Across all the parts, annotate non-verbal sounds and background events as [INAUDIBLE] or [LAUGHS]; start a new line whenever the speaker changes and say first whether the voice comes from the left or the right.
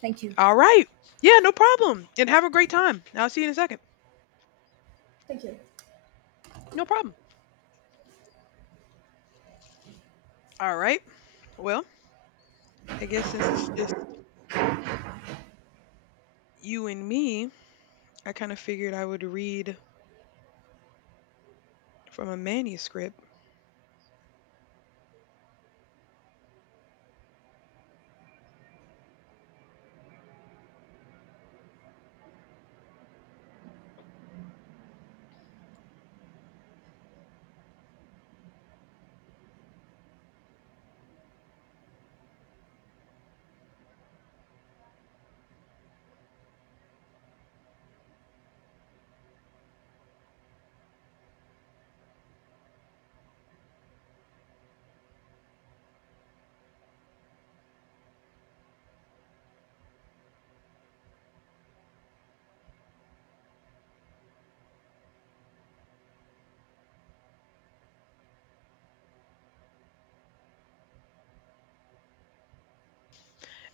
right: Thank you.
left: All right. Yeah, no problem. And have a great time. I'll see you in a second.
right: Thank you.
left: No problem. All right. Well, I guess since it's just you and me, I kind of figured I would read from a manuscript.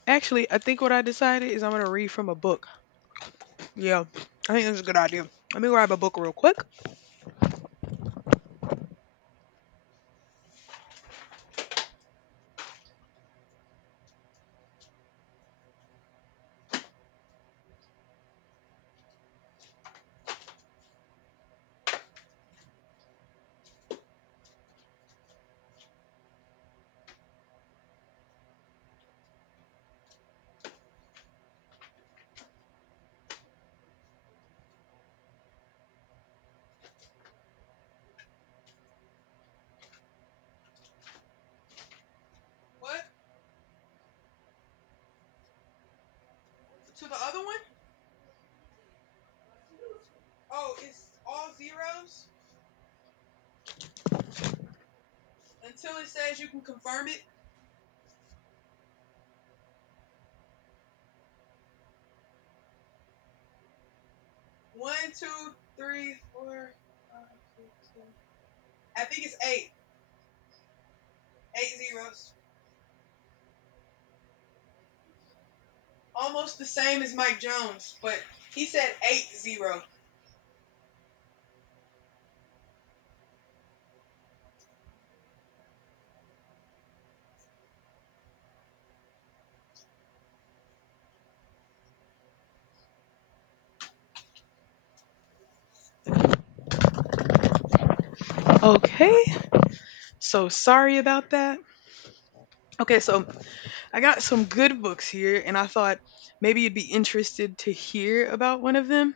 left: Actually, I think what I decided is I'm going to read from a book. Yeah, I think that's a good idea. Let me grab a book real quick. Okay. So sorry about that. Okay, so I got some good books here, and I thought maybe you'd be interested to hear about one of them.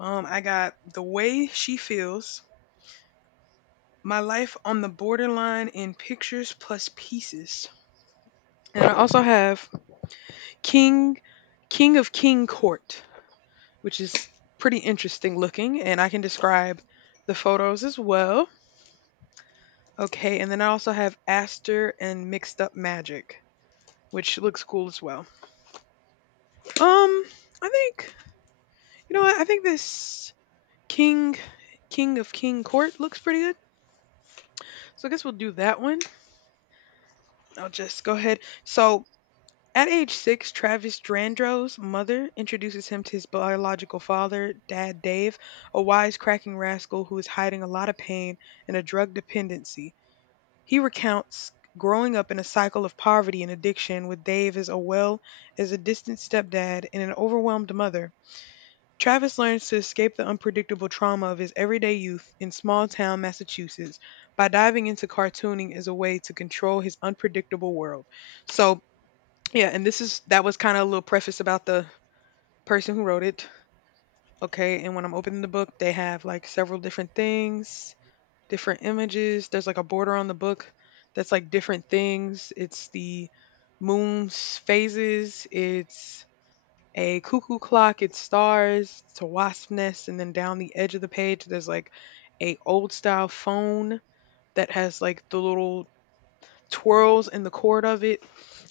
left: I got The Way She Feels My Life on the Borderline in Pictures Plus Pieces. And I also have King King of King Court, which is pretty interesting looking, and I can describe the photos as well. Okay, and then I also have Aster and Mixed Up Magic, which looks cool as well. I think you know what? I think this King King of King Court looks pretty good. So I guess we'll do that one. I'll just go ahead. So at age six, Travis Drandro's mother introduces him to his biological father, Dad Dave, a wisecracking rascal who is hiding a lot of pain and a drug dependency. He recounts growing up in a cycle of poverty and addiction with Dave as a well as a distant stepdad and an overwhelmed mother. Travis learns to escape the unpredictable trauma of his everyday youth in small town Massachusetts by diving into cartooning as a way to control his unpredictable world. So yeah, and this is that was kind of a little preface about the person who wrote it. Okay, and when I'm opening the book, they have like several different things, different images. There's like a border on the book that's like different things. It's the moon's phases, it's a cuckoo clock, it's stars, it's a wasp nest, and then down the edge of the page there's like a old style phone that has like the little twirls in the cord of it.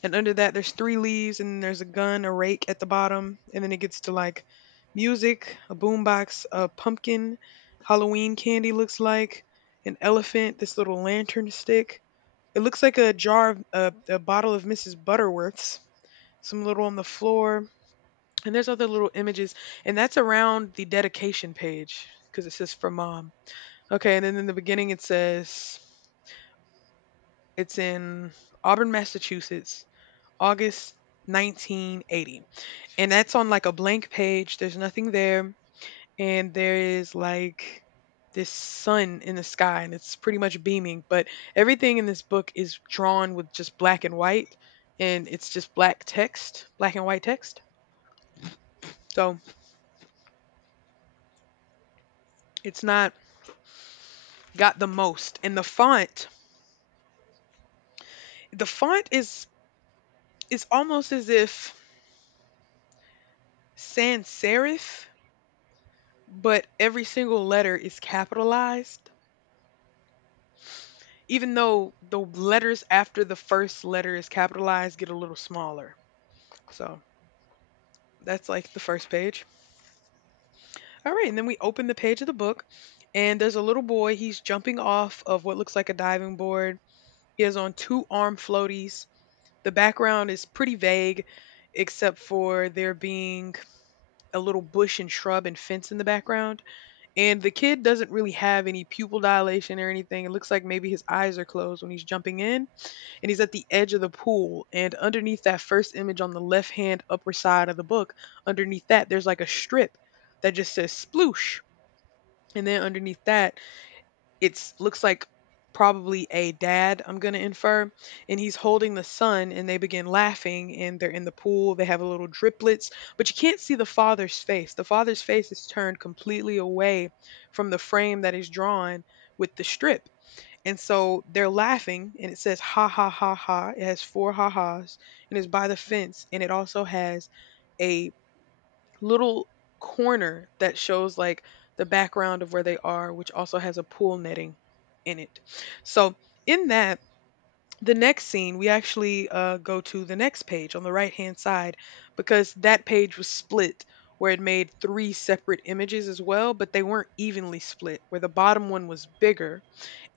left: And under that, there's three leaves, and there's a gun, a rake at the bottom. And then it gets to like music, a boombox, a pumpkin, Halloween candy looks like, an elephant, this little lantern stick. It looks like a jar of a bottle of Mrs. Butterworth's, some little on the floor. And there's other little images. And that's around the dedication page because it says for mom. Okay. And then in the beginning, it says it's in Auburn, Massachusetts August 1980. And that's on like a blank page. There's nothing there. And there is like this sun in the sky and it's pretty much beaming. But everything in this book is drawn with just black and white. And it's just black text, black and white text. So it's not got the most. And the font, the font is almost as if sans serif, but every single letter is capitalized even though the letters after the first letter is capitalized get a little smaller. So that's like the first page. All right, and then we open the page of the book, and there's a little boy. He's jumping off of what looks like a diving board. He has on two arm floaties. The background is pretty vague, except for there being a little bush and shrub and fence in the background. And the kid doesn't really have any pupil dilation or anything. It looks like maybe his eyes are closed when he's jumping in and he's at the edge of the pool. And underneath that first image on the left hand upper side of the book, underneath that, there's like a strip that just says sploosh. And then underneath that, it's looks like probably a dad, I'm going to infer. And he's holding the son, and they begin laughing, and they're in the pool. They have a little driplets, but you can't see the father's face. The father's face is turned completely away from the frame that is drawn with the strip. And so they're laughing, and it says ha ha ha ha. It has four ha ha's, and it's by the fence, and it also has a little corner that shows like the background of where they are, which also has a pool netting in it. So in that, the next scene, we actually go to the next page on the right hand side because that page was split where it made three separate images as well, but they weren't evenly split, where the bottom one was bigger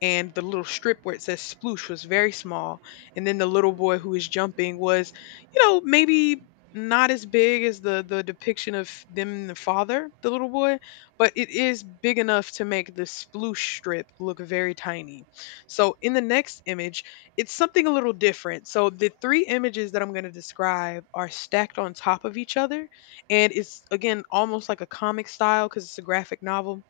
left: and the little strip where it says sploosh was very small. And then the little boy who was jumping was, you know, maybe not as big as the depiction of them and the father, the little boy, but it is big enough to make the sploosh strip look very tiny. So in the next image, it's something a little different. So the three images that I'm going to describe are stacked on top of each other, and it's again almost like a comic style cuz it's a graphic novel,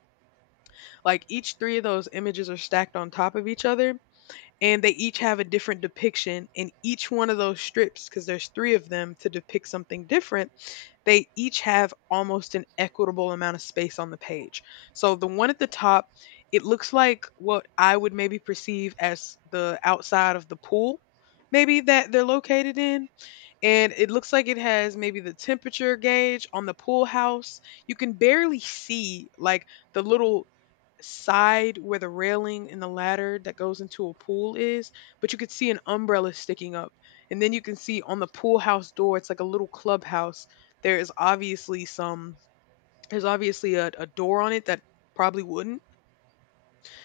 left: like each three of those images are stacked on top of each other, and they each have a different depiction, and each one of those strips, because there's three of them, to depict something different, they each have almost an equitable amount of space on the page. So the one at the top, it looks like what I would maybe perceive as the outside of the pool, maybe that they're located in, and it looks like it has maybe the temperature gauge on the pool house. You can barely see like the little side where the railing and the ladder that goes into a pool is, but you could see an umbrella sticking up. And then you can see on the pool house door, it's like a little clubhouse. There is obviously some, there's obviously a door on it that probably wouldn't,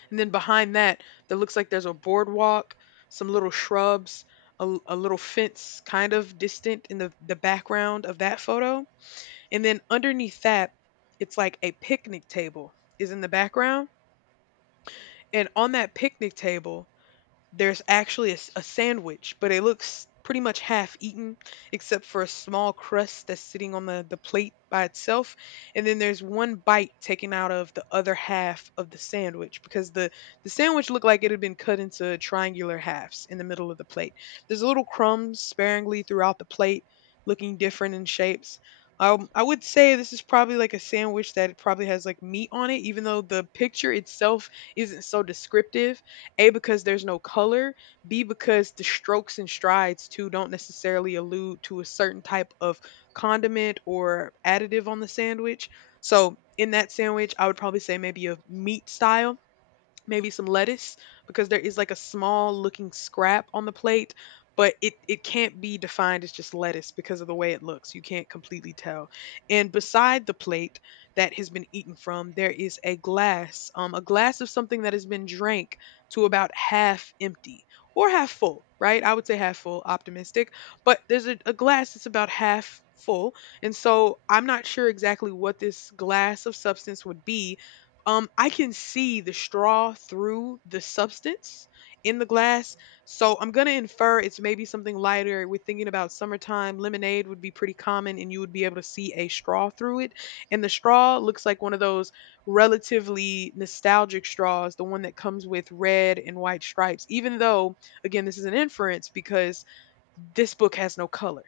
left: and then behind that, that looks like there's a boardwalk, some little shrubs, a little fence kind of distant in the background of that photo. And then underneath that, it's like a picnic table is in the background. And on that picnic table, there's actually a sandwich, but it looks pretty much half eaten, except for a small crust that's sitting on the plate by itself. And then there's one bite taken out of the other half of the sandwich because the sandwich looked like it had been cut into triangular halves in the middle of the plate. There's little crumbs sparingly throughout the plate, looking different in shapes. I would say this is probably like a sandwich that probably has like meat on it, even though the picture itself isn't so descriptive. A because there's no color, B because the strokes and strides too don't necessarily allude to a certain type of condiment or additive on the sandwich. So in that sandwich, I would probably say maybe a meat style, maybe some lettuce, because there is like a small looking scrap on the plate, but it can't be defined as just lettuce because of the way it looks. You can't completely tell. And beside the plate that has been eaten from, there is a glass, a glass of something that has been drank to about half empty or half full. Right, I would say half full, optimistic, but there's a glass that's about half full. And so I'm not sure exactly what this glass of substance would be. I can see the straw through the substance in the glass, so I'm gonna infer it's maybe something lighter. We're thinking about summertime. Lemonade would be pretty common, and you would be able to see a straw through it. And the straw looks like one of those relatively nostalgic straws, the one that comes with red and white stripes. Even though, again, this is an inference because this book has no color.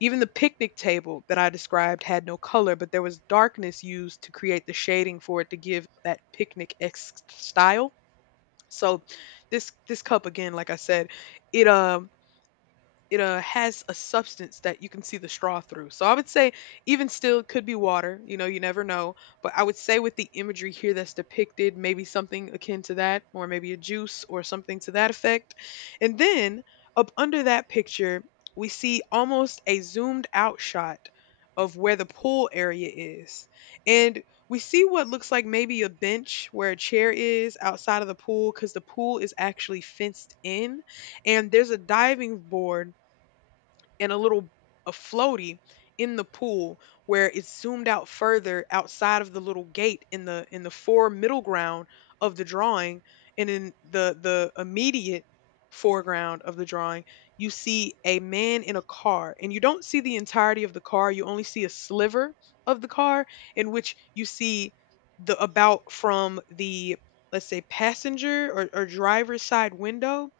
left: Even the picnic table that I described had no color, but there was darkness used to create the shading for it to give that picnic esque style. So this cup again, like I said, it it has a substance that you can see the straw through. So I would say, even still, it could be water. You know, you never know. But I would say, with the imagery here that's depicted, maybe something akin to that, or maybe a juice or something to that effect. And then up under that picture, we see almost a zoomed out shot of where the pool area is. And we see what looks like maybe a bench where a chair is outside of the pool because the pool is actually fenced in, and there's a diving board and a floaty in the pool, where it's zoomed out further outside of the little gate in the fore middle ground of the drawing. And in the immediate foreground of the drawing, you see a man in a car, and you don't see the entirety of the car, you only see a sliver of the car, in which you see the about from the, let's say, passenger or driver's side window,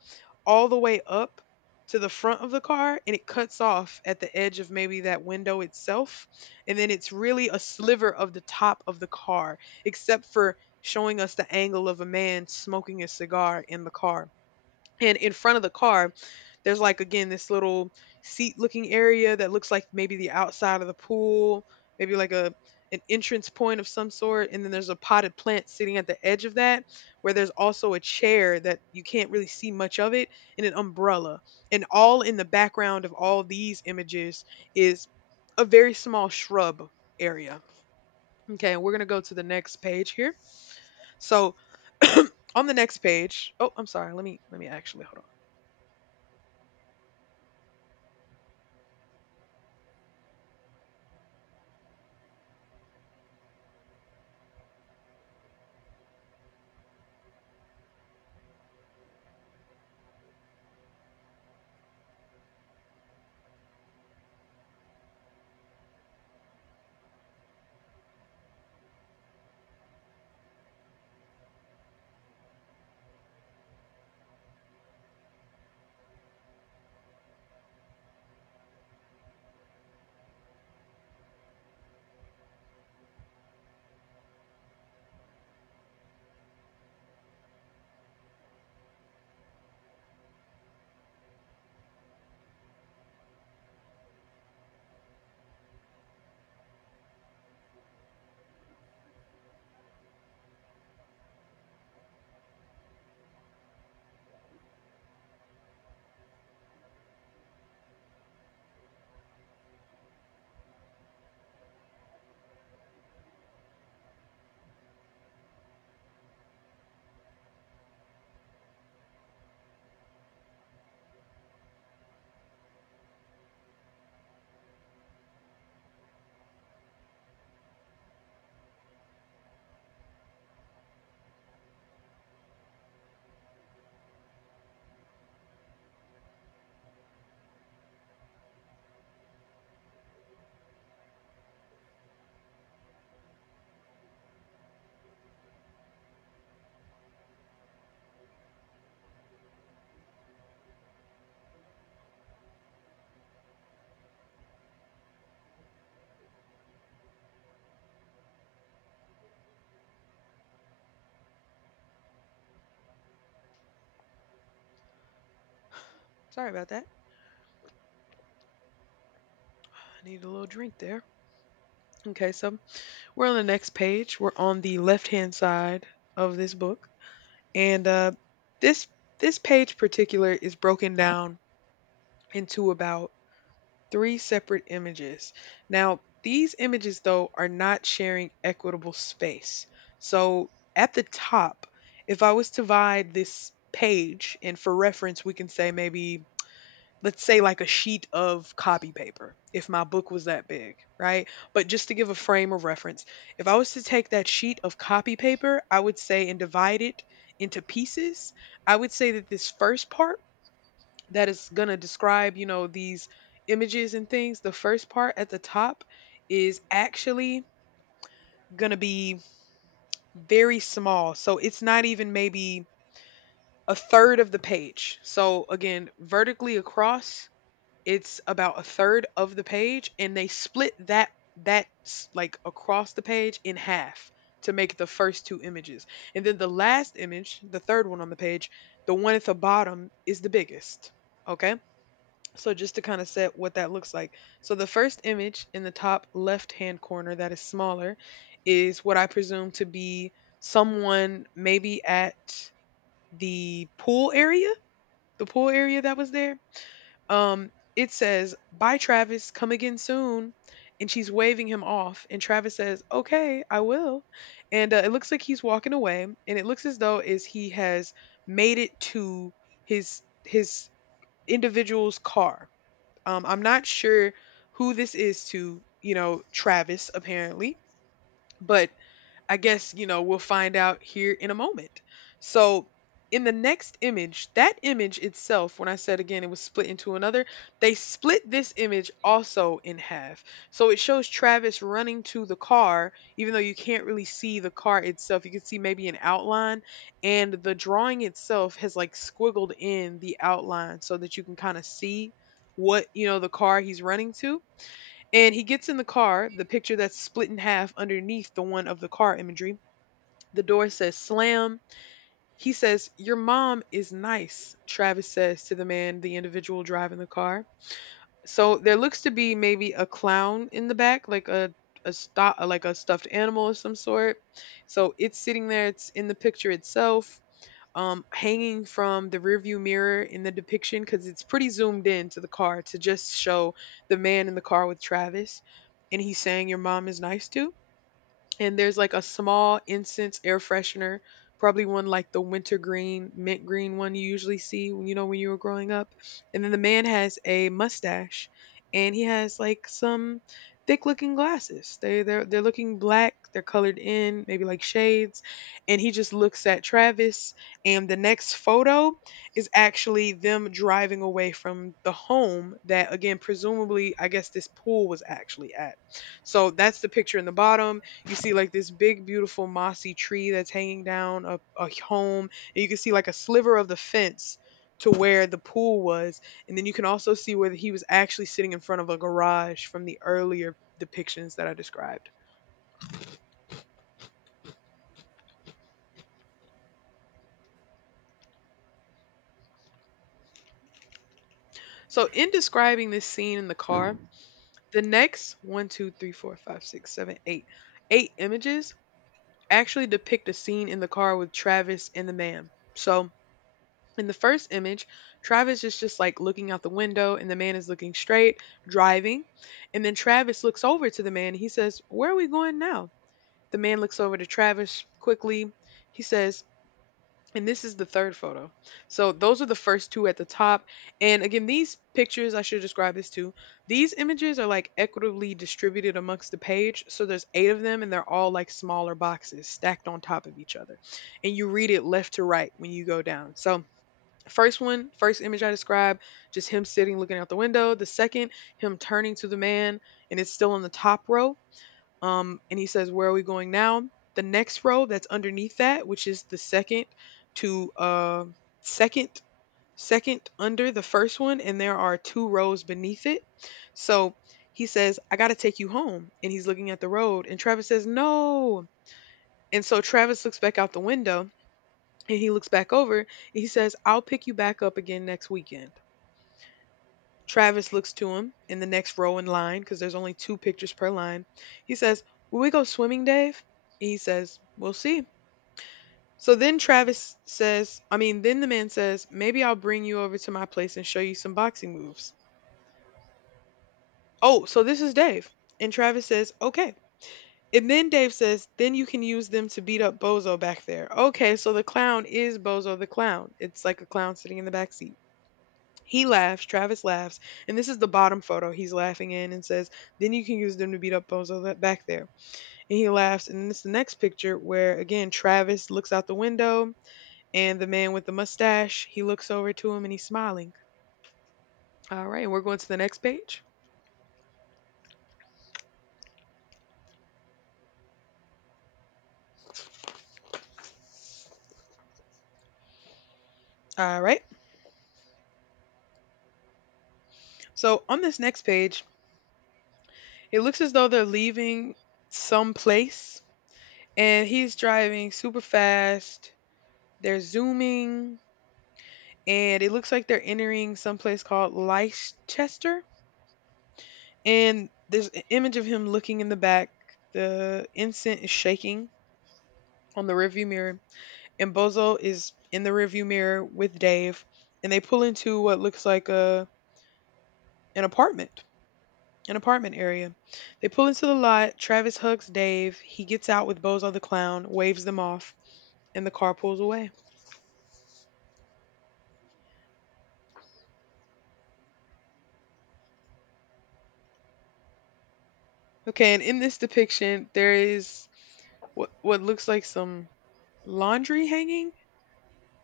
left: all the way up to the front of the car, and it cuts off at the edge of maybe that window itself. And then it's really a sliver of the top of the car, except for showing us the angle of a man smoking a cigar in the car. And in front of the car, there's, like, again, this little seat looking area that looks like maybe the outside of the pool, maybe like a an entrance point of some sort, and then there's a potted plant sitting at the edge of that, where there's also a chair that you can't really see much of it, and an umbrella. And all in the background of all these images is a very small shrub area. Okay, we're going to go to the next page here. So [CLEARS THROAT] on the next page, oh, I'm sorry. Let me actually hold on. Sorry about that. I need a little drink there. Okay, so we're on the next page. We're on the left-hand side of this book, and this this page particular is broken down into about three separate images. Now, these images though are not sharing equitable space. So at the top, if I was to divide this page, and for reference, we can say maybe, let's say, like a sheet of copy paper, if my book was that big, right? But just to give a frame of reference, if I was to take that sheet of copy paper, I would say, and divide it into pieces, I would say that this first part, that is going to describe, you know, these images and things, the first part at the top is actually going to be very small, so it's not even maybe a third of the page. So again, vertically across, it's about a third of the page, and they split that, like across the page in half to make the first two images. And then the last image, the third one on the page, the one at the bottom, is the biggest. Okay, so just to kind of set what that looks like. So the first image in the top left hand corner, that is smaller, is what I presume to be someone maybe at the pool area, the pool area that was there. It says, "Bye, Travis, come again soon." And she's waving him off. And Travis says, "Okay, I will." And it looks like he's walking away. And it looks as though is he has made it to his individual's car. I'm not sure who this is to, you know, Travis apparently, but I guess, you know, we'll find out here in a moment. So, in the next image, that image itself, when I said again it was split into another, they split this image also in half. So it shows Travis running to the car, even though you can't really see the car itself. You can see maybe an outline, and the drawing itself has, like, squiggled in the outline, so that you can kind of see what, you know, the car he's running to. And he gets in the car, the picture that's split in half underneath the one of the car imagery. The door says "slam." He says, "Your mom is nice," Travis says to the man, the individual driving the car. So there looks to be maybe a clown in the back, like a like a stuffed animal of some sort. So it's sitting there. It's in the picture itself, hanging from the rearview mirror in the depiction, because it's pretty zoomed in to the car to just show the man in the car with Travis, and he's saying, "Your mom is nice too." And there's like a small incense air freshener, probably one like the wintergreen, mint green one you usually see when, you know, when you were growing up. And then the man has a mustache and he has like some thick looking glasses. They're looking black, they're colored in, maybe like shades. And he just looks at Travis, and the next photo is actually them driving away from the home that again presumably I guess this pool was actually at. So that's the picture in the bottom. You see like this big, beautiful mossy tree that's hanging down a home, and you can see like a sliver of the fence to where the pool was, and then you can also see where he was actually sitting in front of a garage from the earlier depictions that I described. So, in describing this scene in the car, the next one, two, three, four, five, six, seven, eight, eight images actually depict a scene in the car with Travis and the man. So, in the first image, Travis is just like looking out the window and the man is looking straight, driving. And then Travis looks over to the man and he says, "Where are we going now?" The man looks over to Travis quickly. He says, and this is the third photo. So those are the first two at the top. And again, these pictures, I should describe this too. These images are, like, equitably distributed amongst the page. So there's eight of them and they're all, like, smaller boxes stacked on top of each other. And you read it left to right when you go down. So the first one, first image I described, just him sitting looking out the window. The second, him turning to the man, and it's still in the top row. And he says, "Where are we going now?" The next row that's underneath that, which is the second to second second under the first one, and there are two rows beneath it. So he says, "I got to take you home," and he's looking at the road, and Travis says, "No." And so Travis looks back out the window, and he looks back over, and he says, "I'll pick you back up again next weekend." Travis looks to him in the next row in line, because there's only two pictures per line. He says, "Will we go swimming, Dave?" He says, "We'll see." So then Travis says, I mean, then the man says, "Maybe I'll bring you over to my place and show you some boxing moves." Oh, so this is Dave. And Travis says, "Okay." And then Dave says, "Then you can use them to beat up Bozo back there." Okay, so the clown is Bozo the clown. It's like a clown sitting in the back seat. He laughs, Travis laughs, and this is the bottom photo he's laughing in, and says, "Then you can use them to beat up Bozo that back there." And he laughs, and then it's the next picture where again Travis looks out the window, and the man with the mustache, he looks over to him and he's smiling. All right, we're going to the next page. All right. So on this next page, it looks as though they're leaving some place and he's driving super fast. They're zooming, and it looks like they're entering some place called Leicester. And there's an image of him looking in the back. The ensign is shaking on the rearview mirror, and Bozo is in the rearview mirror with Dave, and they pull into what looks like a an apartment, an apartment area. They pull into the lot. Travis hugs Dave. He gets out with Bozo the clown, waves them off, and the car pulls away. Okay, and in this depiction, there is what looks like some laundry hanging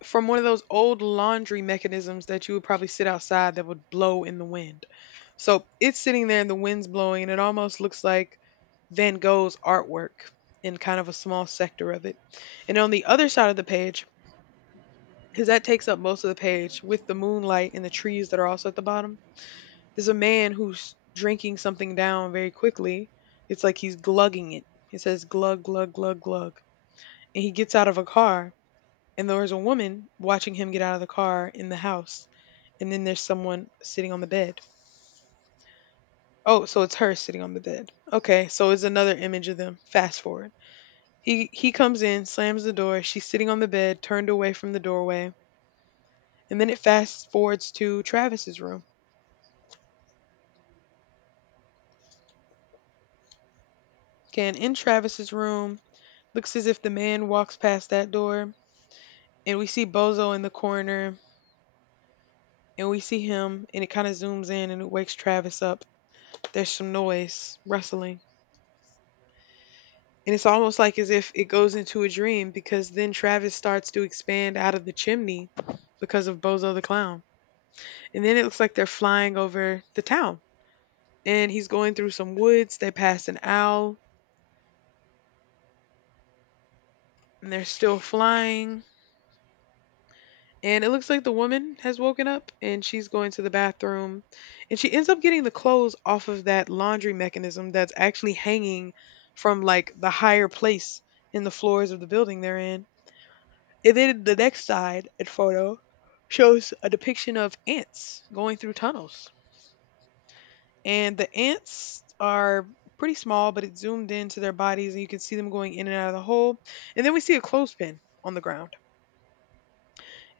left: from one of those old laundry mechanisms that you would probably sit outside that would blow in the wind. So it's sitting there and the wind's blowing, and it almost looks like Van Gogh's artwork in kind of a small sector of it. And on the other side of the page, because that takes up most of the page with the moonlight and the trees that are also at the bottom, there's a man who's drinking something down very quickly. It's like he's glugging it. It says, "Glug, glug, glug, glug." And he gets out of a car, and there's a woman watching him get out of the car in the house, and then there's someone sitting on the bed. Oh, so it's her sitting on the bed. Okay, so it's another image of them. Fast forward. He comes in, slams the door. She's sitting on the bed, turned away from the doorway, and then it fast forwards to Travis's room. Okay, and in Travis's room, looks as if the man walks past that door, and we see Bozo in the corner, and we see him, and it kind of zooms in and it wakes Travis up. There's some noise, rustling. And it's almost like as if it goes into a dream because then Travis starts to expand out of the chimney because of Bozo the Clown. And then it looks like they're flying over the town. And he's going through some woods. They pass an owl and they're still flying. And it looks like the woman has woken up and she's going to the bathroom. And she ends up getting the clothes off of that laundry mechanism that's actually hanging from like the higher place in the floors of the building they're in. And then the next side and photo shows a depiction of ants going through tunnels. And the ants are pretty small, but it's zoomed into their bodies and you can see them going in and out of the hole. And then we see a clothespin on the ground.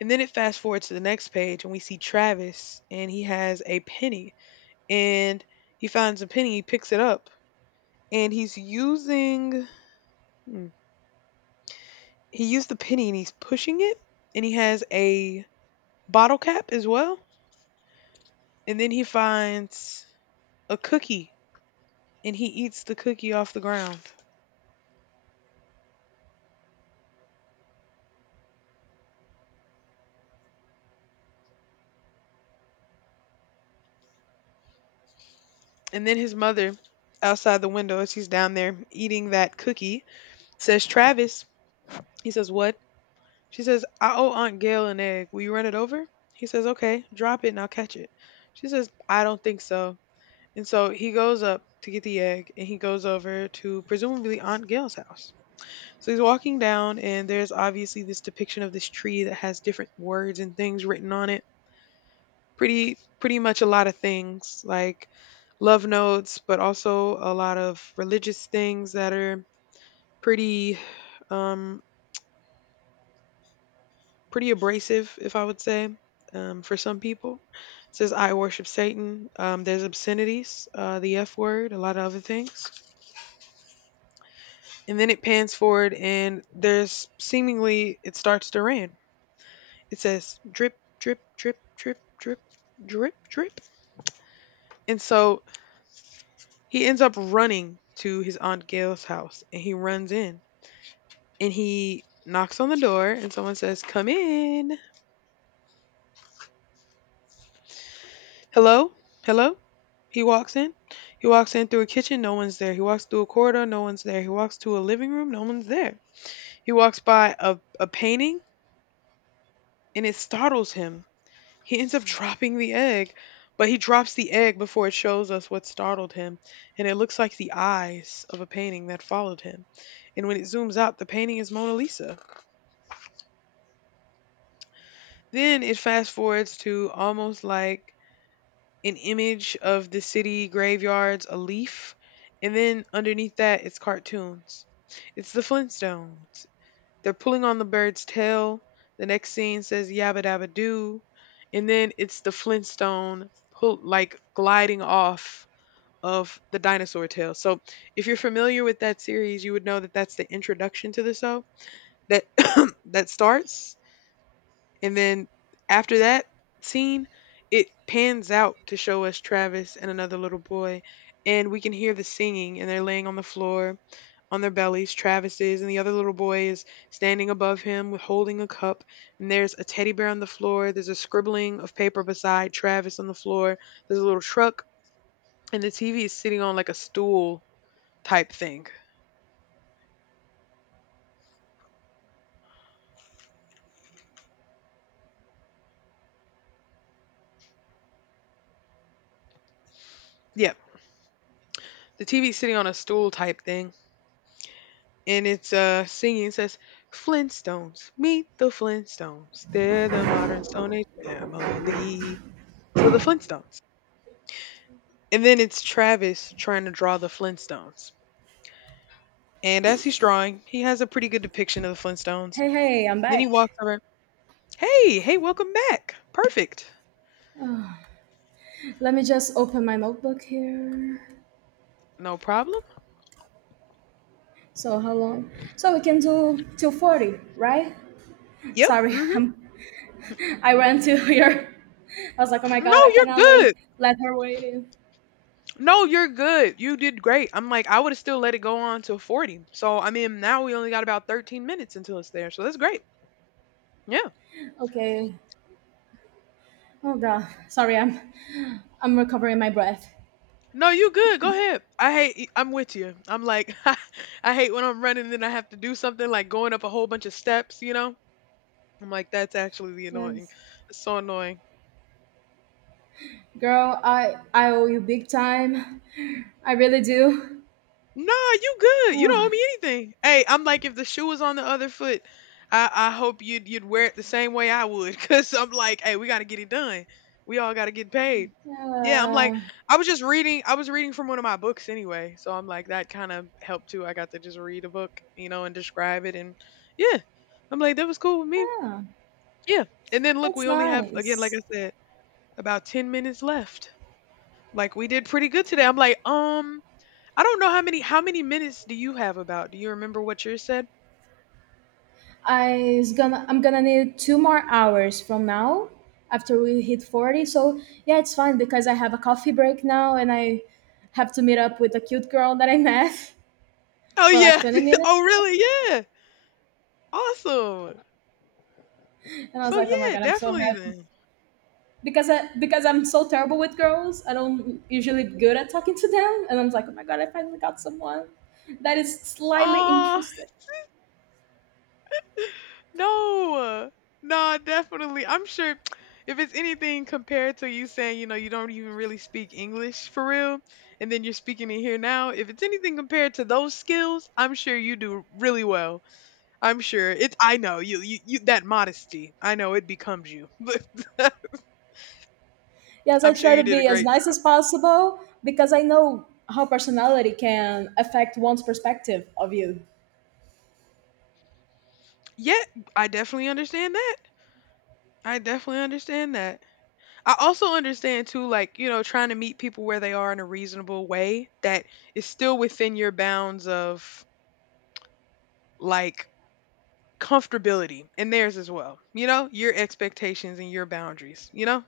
left: And then it fast forwards to the next page and we see Travis and he has a penny and he finds a penny, he picks it up and he's using hmm, he used the penny and he's pushing it and he has a bottle cap as well. And then he finds a cookie and he eats the cookie off the ground. And then his mother, outside the window, as he's down there eating that cookie, says, Travis, he says, What? She says, I owe Aunt Gail an egg. Will you run it over? He says, Okay, drop it and I'll catch it. She says, I don't think so. And so he goes up to get the egg and he goes over to presumably Aunt Gail's house. So he's walking down and there's obviously this depiction of this tree that has different words and things written on it pretty much a lot of things like love notes, but also a lot of religious things that are pretty um pretty abrasive, if I would say. For some people, it says I worship Satan. There's obscenities, the F word, a lot of other things, and then it pans forward, and there's seemingly it starts to rain. It says drip, drip, drip, drip, drip, drip, drip, and so he ends up running to his Aunt Gail's house and he runs in and he knocks on the door and someone says, Come in. Hello? Hello? He walks in. He walks in through a kitchen, no one's there. He walks through a corridor, no one's there. He walks to a living room, no one's there. He walks by a painting and it startles him. He ends up [LAUGHS] dropping the egg, but he drops the egg before it shows us what startled him. And it looks like the eyes of a painting that followed him. And when it zooms out, the painting is Mona Lisa. Then it fast forwards to almost like an image of the city graveyards, a leaf, and then underneath that it's cartoons. It's the Flintstones. They're pulling on the bird's tail. The next scene says yabba dabba doo, and then it's the Flintstone pull like gliding off of the dinosaur tail. So if you're familiar with that series, you would know that that's the introduction to the show that [COUGHS] that starts and then after that scene, it pans out to show us Travis and another little boy, and we can hear the singing, and they're laying on the floor on their bellies. Travis is, and the other little boy is standing above him with holding a cup, and there's a teddy bear on the floor. There's a scribbling of paper beside Travis on the floor. There's a little truck, and the TV is sitting on like a stool type thing. Yep, the TV is sitting on a stool type thing and it's singing it says Flintstones, meet the Flintstones. They're the modern Stone Age family. So the Flintstones. And then it's Travis trying to draw the Flintstones. And as he's drawing, he has a pretty good depiction of the Flintstones.
right: Hey, hey, I'm
left: Then he walks
right: back.
left: over. Hey, hey, welcome back. Perfect.
right: Let me just open my notebook here.
left: No problem.
right: So how long? So we can do till 40, right?
left: Yep.
right: Sorry, [LAUGHS] I'm. I ran to [LAUGHS] here. I was like, oh my
left: Mm-hmm. No,
right: god, I
left: you're
right: cannot like
left: good.
right: let her wait. In.
left: No, you're good. You did great. I'm like, I would have still let it go on till 40. So, I mean, now we only got about 13 minutes until it's there. So that's great. Yeah.
right: Okay. Oh god, sorry, I'm. I'm recovering my breath.
left: No, you good. Go ahead. I hate. I'm with you. I'm like, [LAUGHS] I hate when I'm running and I have to do something like going up a whole bunch of steps. You know, I'm like, that's actually the annoying.
right: Yes,
left: It's so annoying.
right: girl, I owe you big time. I really do.
left: Nah, you good. You don't owe
right: Oh,
left: me anything. Hey, I'm like if the shoe was on the other foot, I hope you'd wear it the same way I would, [LAUGHS] cause I'm like, hey, we gotta get it done. We all gotta get paid. Yeah, I'm like,
right: yeah,
left: I was just reading. I was reading from one of my books anyway, so I'm like that kind of helped too. I got to just read a book, you know, and describe it, and yeah, I'm like that was cool with me.
right: yeah.
left: Yeah, and then look,
right: That's
left: we only have again, like
right: nice.
left: I said, about 10 minutes left. Like we did pretty good today. I'm like, I don't know how many minutes do you have about? Do you remember what yours said?
right: I'm gonna need two more hours from now after we hit 40. So yeah, it's fine because I have a coffee break now, and I have to meet up with a cute girl that I met [LAUGHS]
left: Oh
right: for like
left: yeah.
right: 20
left: [LAUGHS]
right: minutes.
left: oh really? Yeah. Awesome.
right: And I was
left: So
right: like, oh my
left: yeah,
right: god, I'm so
left: definitely
right: happy
left: then.
right: because I'm so terrible with girls. I don't usually good at talking to them. And I was like, oh my god, I finally got someone that is slightly
left: Ah,
right: interested.
left: [SIGHS] [LAUGHS] No. No, definitely. I'm sure [TSK] if it's anything compared to you saying, you know, you don't even really speak English for real, and then you're speaking it here now, if it's anything compared to those skills, I'm sure you do really well. I'm sure it's. I know you. You, that modesty. I know it becomes you. [LAUGHS] But
right: Yes, I
left: I'm sure
right: try
left: you
right: to
left: did a
right: be as
left: great
right: nice
left: job.
right: as possible because I know how personality can affect one's perspective of you.
left: Yeah, I definitely understand that. I definitely understand that. I also understand too, like, you know, trying to meet people where they are in a reasonable way that is still within your bounds of like comfortability and theirs as well. You know, your expectations and your boundaries. You know,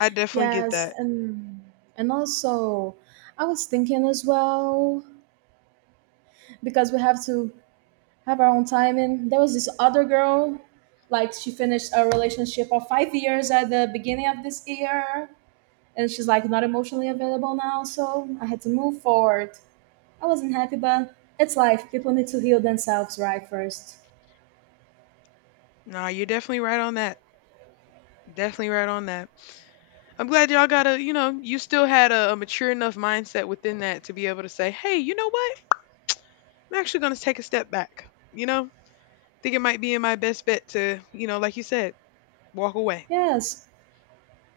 left: I definitely get
right: Yes,
left: that.
right: and and also, I was thinking as well, because we have to have our own timing. There was this other girl, like she finished a relationship of 5 years at the beginning of this year, and she's like not emotionally available now. So I had to move forward. I wasn't happy, but it's life. People need to heal themselves, right? First.
left: Nah, you're definitely right on that. Definitely right on that. I'm glad y'all got you know, you still had a mature enough mindset within that to be able to say, hey, you know what? I'm actually going to take a step back. You know, think it might be in my best bet to, you know, like you said, walk away.
right: Yes,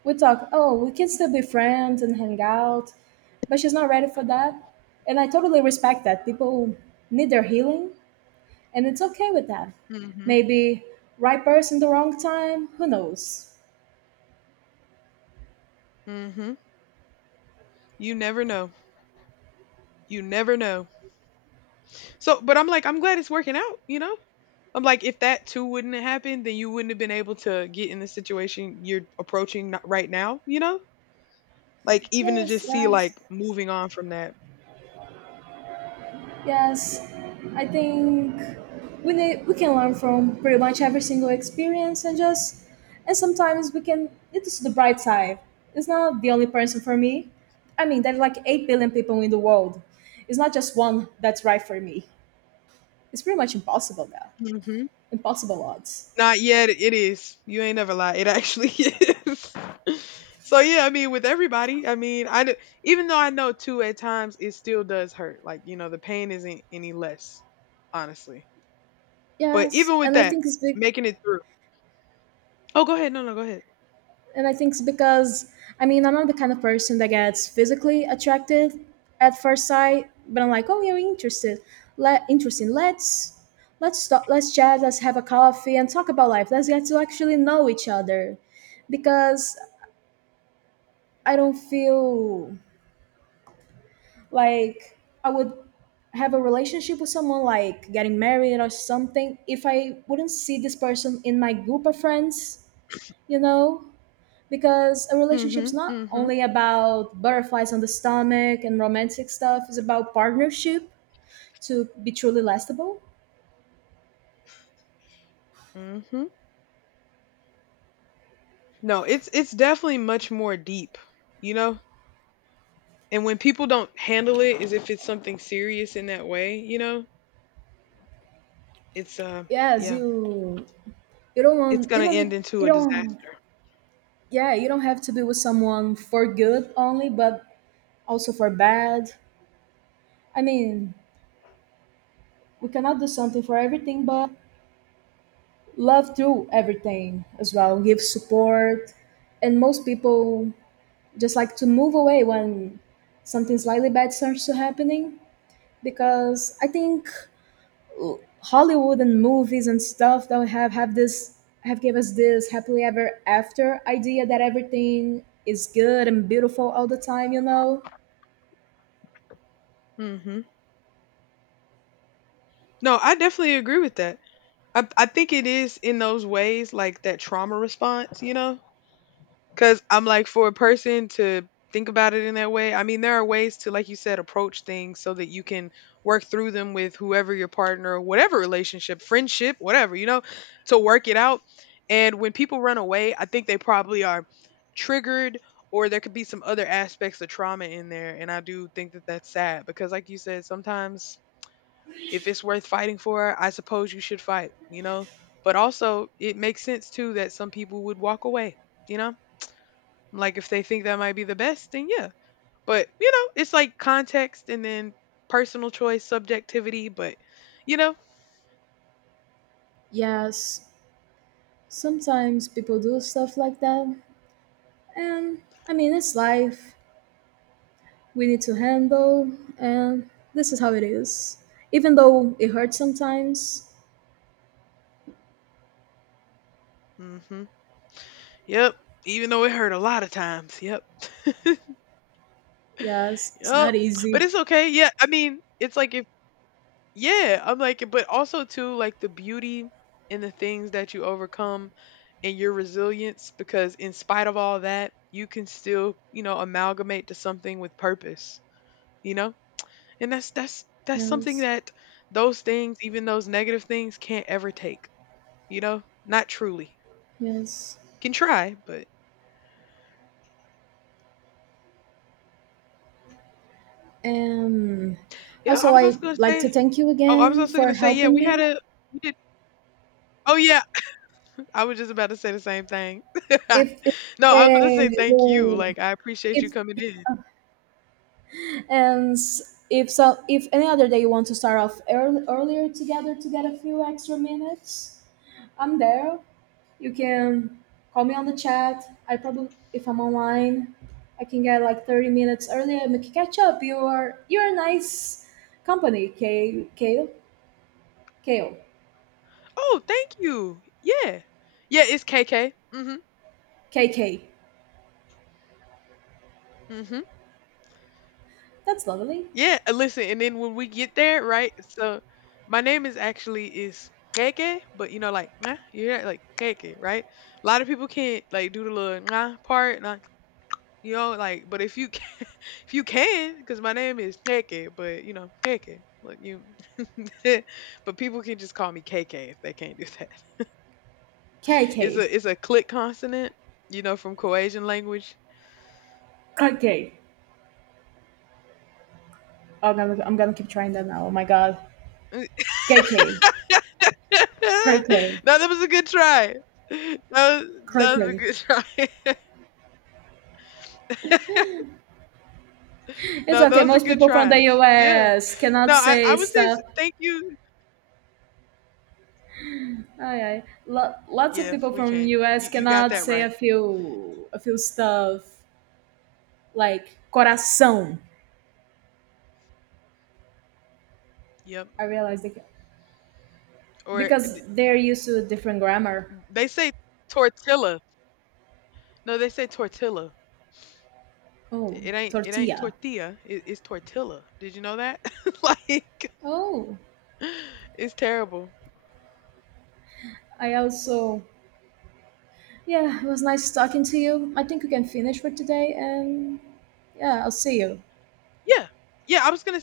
right: we talk, oh, we can still be friends and hang out, but she's not ready for that, and I totally respect that people need their healing, and it's okay with that.
left: Mm hmm
right: Maybe right person, the wrong time, who knows?
left: mm hmm You never know. You never know. So, but I'm like, I'm glad it's working out, you know? I'm like, if that too wouldn't have happened, then you wouldn't have been able to get in the situation you're approaching right now, you know? Like, even to
right: yes
left: just see, like,
right: yes
left: moving on from that.
right: Yes, I think we can learn from pretty much every single experience, and just and sometimes we can, it is the bright side. It's not the only person for me. I mean, there are like 8 billion people in the world. It's not just one that's right for me. It's pretty much impossible now. Impossible odds.
left: Not yet. It is. You ain't never lie. It actually [LAUGHS] is. So yeah, I mean, with everybody, I mean, even though I know too, at times it still does hurt. Like you know, the pain isn't any less, honestly. But
right: Yes,
left: even with
right: and I
left: that,
right: think it's big.
left: making it through. Oh, go ahead. No, no, go ahead.
right: And I think it's because, I mean, I'm not the kind of person that gets physically attracted at first sight, but I'm like, oh, you're interested. Let interesting. Let's stop. Let's chat. Let's have a coffee and talk about life. Let's get to actually know each other, because I don't feel like I would have a relationship with someone like getting married or something if I wouldn't see this person in my group of friends. You know, because a relationship's
left: Mhm.
right: not
left: Mhm.
right: only about butterflies on the stomach and romantic stuff, it's about partnership, to be truly lastable.
left: Mhm. No, it's definitely much more deep, you know. And when people don't handle it as if it's something serious in that way, you know, it's
right: Yes
left: yeah,
right: you you don't want
left: it's
right: you
left: gonna
right: don't need
left: end into
right: you
left: a
right: don't
left: disaster.
right: Yeah, you don't have to be with someone for good only, but also for bad. I mean, we cannot do something for everything, but love through everything as well, give support. And most people just like to move away when something slightly bad starts to happening, because I think Hollywood and movies and stuff that we have this have give us this happily ever after idea that everything is good and beautiful all the time, you know?
left: Mhm. No, I definitely agree with that. I think it is in those ways like that trauma response, you know? Cuz I'm like for a person to think about it in that way. I mean, there are ways to like you said approach things so that you can work through them with whoever your partner, whatever relationship, friendship, whatever, you know, to work it out. And when people run away, I think they probably are triggered or there could be some other aspects of trauma in there and I do think that that's sad because like you said sometimes if it's worth fighting for, I suppose you should fight, you know? But also, it makes sense too that some people would walk away, you know? Like if they think that might be the best, then yeah. But, you know, it's like context and then personal choice, subjectivity, but, you know,
right: Yes, sometimes people do stuff like that, and I mean it's life we need to handle, and this is how it is. Even though it hurts sometimes,
left: hmm yep. Even though it hurt a lot of times, yep.
right: yes,
left: [LAUGHS]
right: it's
left: yep.
right: not
left: But
right: easy.
left: it's okay. Yeah. I mean, it's like if yeah, I'm like, but also too, like the beauty in the things that you overcome and your resilience, because in spite of all that, you can still, you know, amalgamate to something with purpose, you know? And that's something
right: Yes,
left: that those things, even those negative things, can't ever take, you know? Not truly.
right: yes.
left: Can try, but
right: Um,
left: yeah, I
right: Also,
left: was also
right: I'd
left: gonna
right: like to
left: say
right: thank you
left: oh, I was
right: again
left: also
right: for
left: gonna say, yeah,
right: helping
left: we had
right: me.
left: a we did oh yeah, I was just about to say the same thing.
right: If
left: [LAUGHS] No, I was gonna say
right: they,
left: thank you.
right: you
left: Like I appreciate
right: if
left: you coming in.
right: and s- if so, If any other day you want to start off earlier together to get a few extra minutes, I'm there. You can call me on the chat. I probably if I'm online, I can get like 30 minutes earlier and we can catch up. You're a nice company, K Kale Kale
left: Oh, thank you. Yeah. Yeah, it's KK. Mhm.
right: KK.
left: Mhm.
right: That's lovely.
left: Yeah, listen, and then when we get there, right? So my name is actually is KK, but you know like, "Mwah," yeah, like KK, right? A lot of people can't like do the little nah part, nah. You know, like but if you [LAUGHS] if you can cuz my name is KK, but you know, KK. Like you [LAUGHS] but people can just call me KK if they can't do that. [LAUGHS]
right: K
left: It's
right: K.
left: a it's a click consonant, you know, from Croatian language.
right: Croquet. Oh, I'm gonna keep trying that now. Oh my god. KK.
left: [LAUGHS]
right: Croquet.
left: No, that was a good try. That was, that was a
right: Croquet.
left: good try. [LAUGHS]
right: It's
left: No,
right: okay.
left: those are
right: Most
left: good
right: people from the
left: tries. Yeah.
right: US
left: No,
right: cannot
left: I
right: say
left: would say
right: stuff.
left: thank you.
right: Aye, aye. Lots of
left: Yeah,
right: people
left: we
right: from
left: can't.
right: US
left: You got
right: cannot
left: that
right: say
left: right.
right: a few stuff like coração.
left: Yep.
right: I realized they,
left: Or
right: because they're used to a different grammar.
left: they say tortilla. No, they say tortilla.
right: Oh,
left: It ain't
right: tortilla.
left: tortilla. It's tortilla. Did you know that? [LAUGHS] like,
right: Oh,
left: it's terrible.
right: I also yeah. It was nice talking to you. I think we can finish for today, and yeah, I'll see you.
left: Yeah. Yeah, I was gonna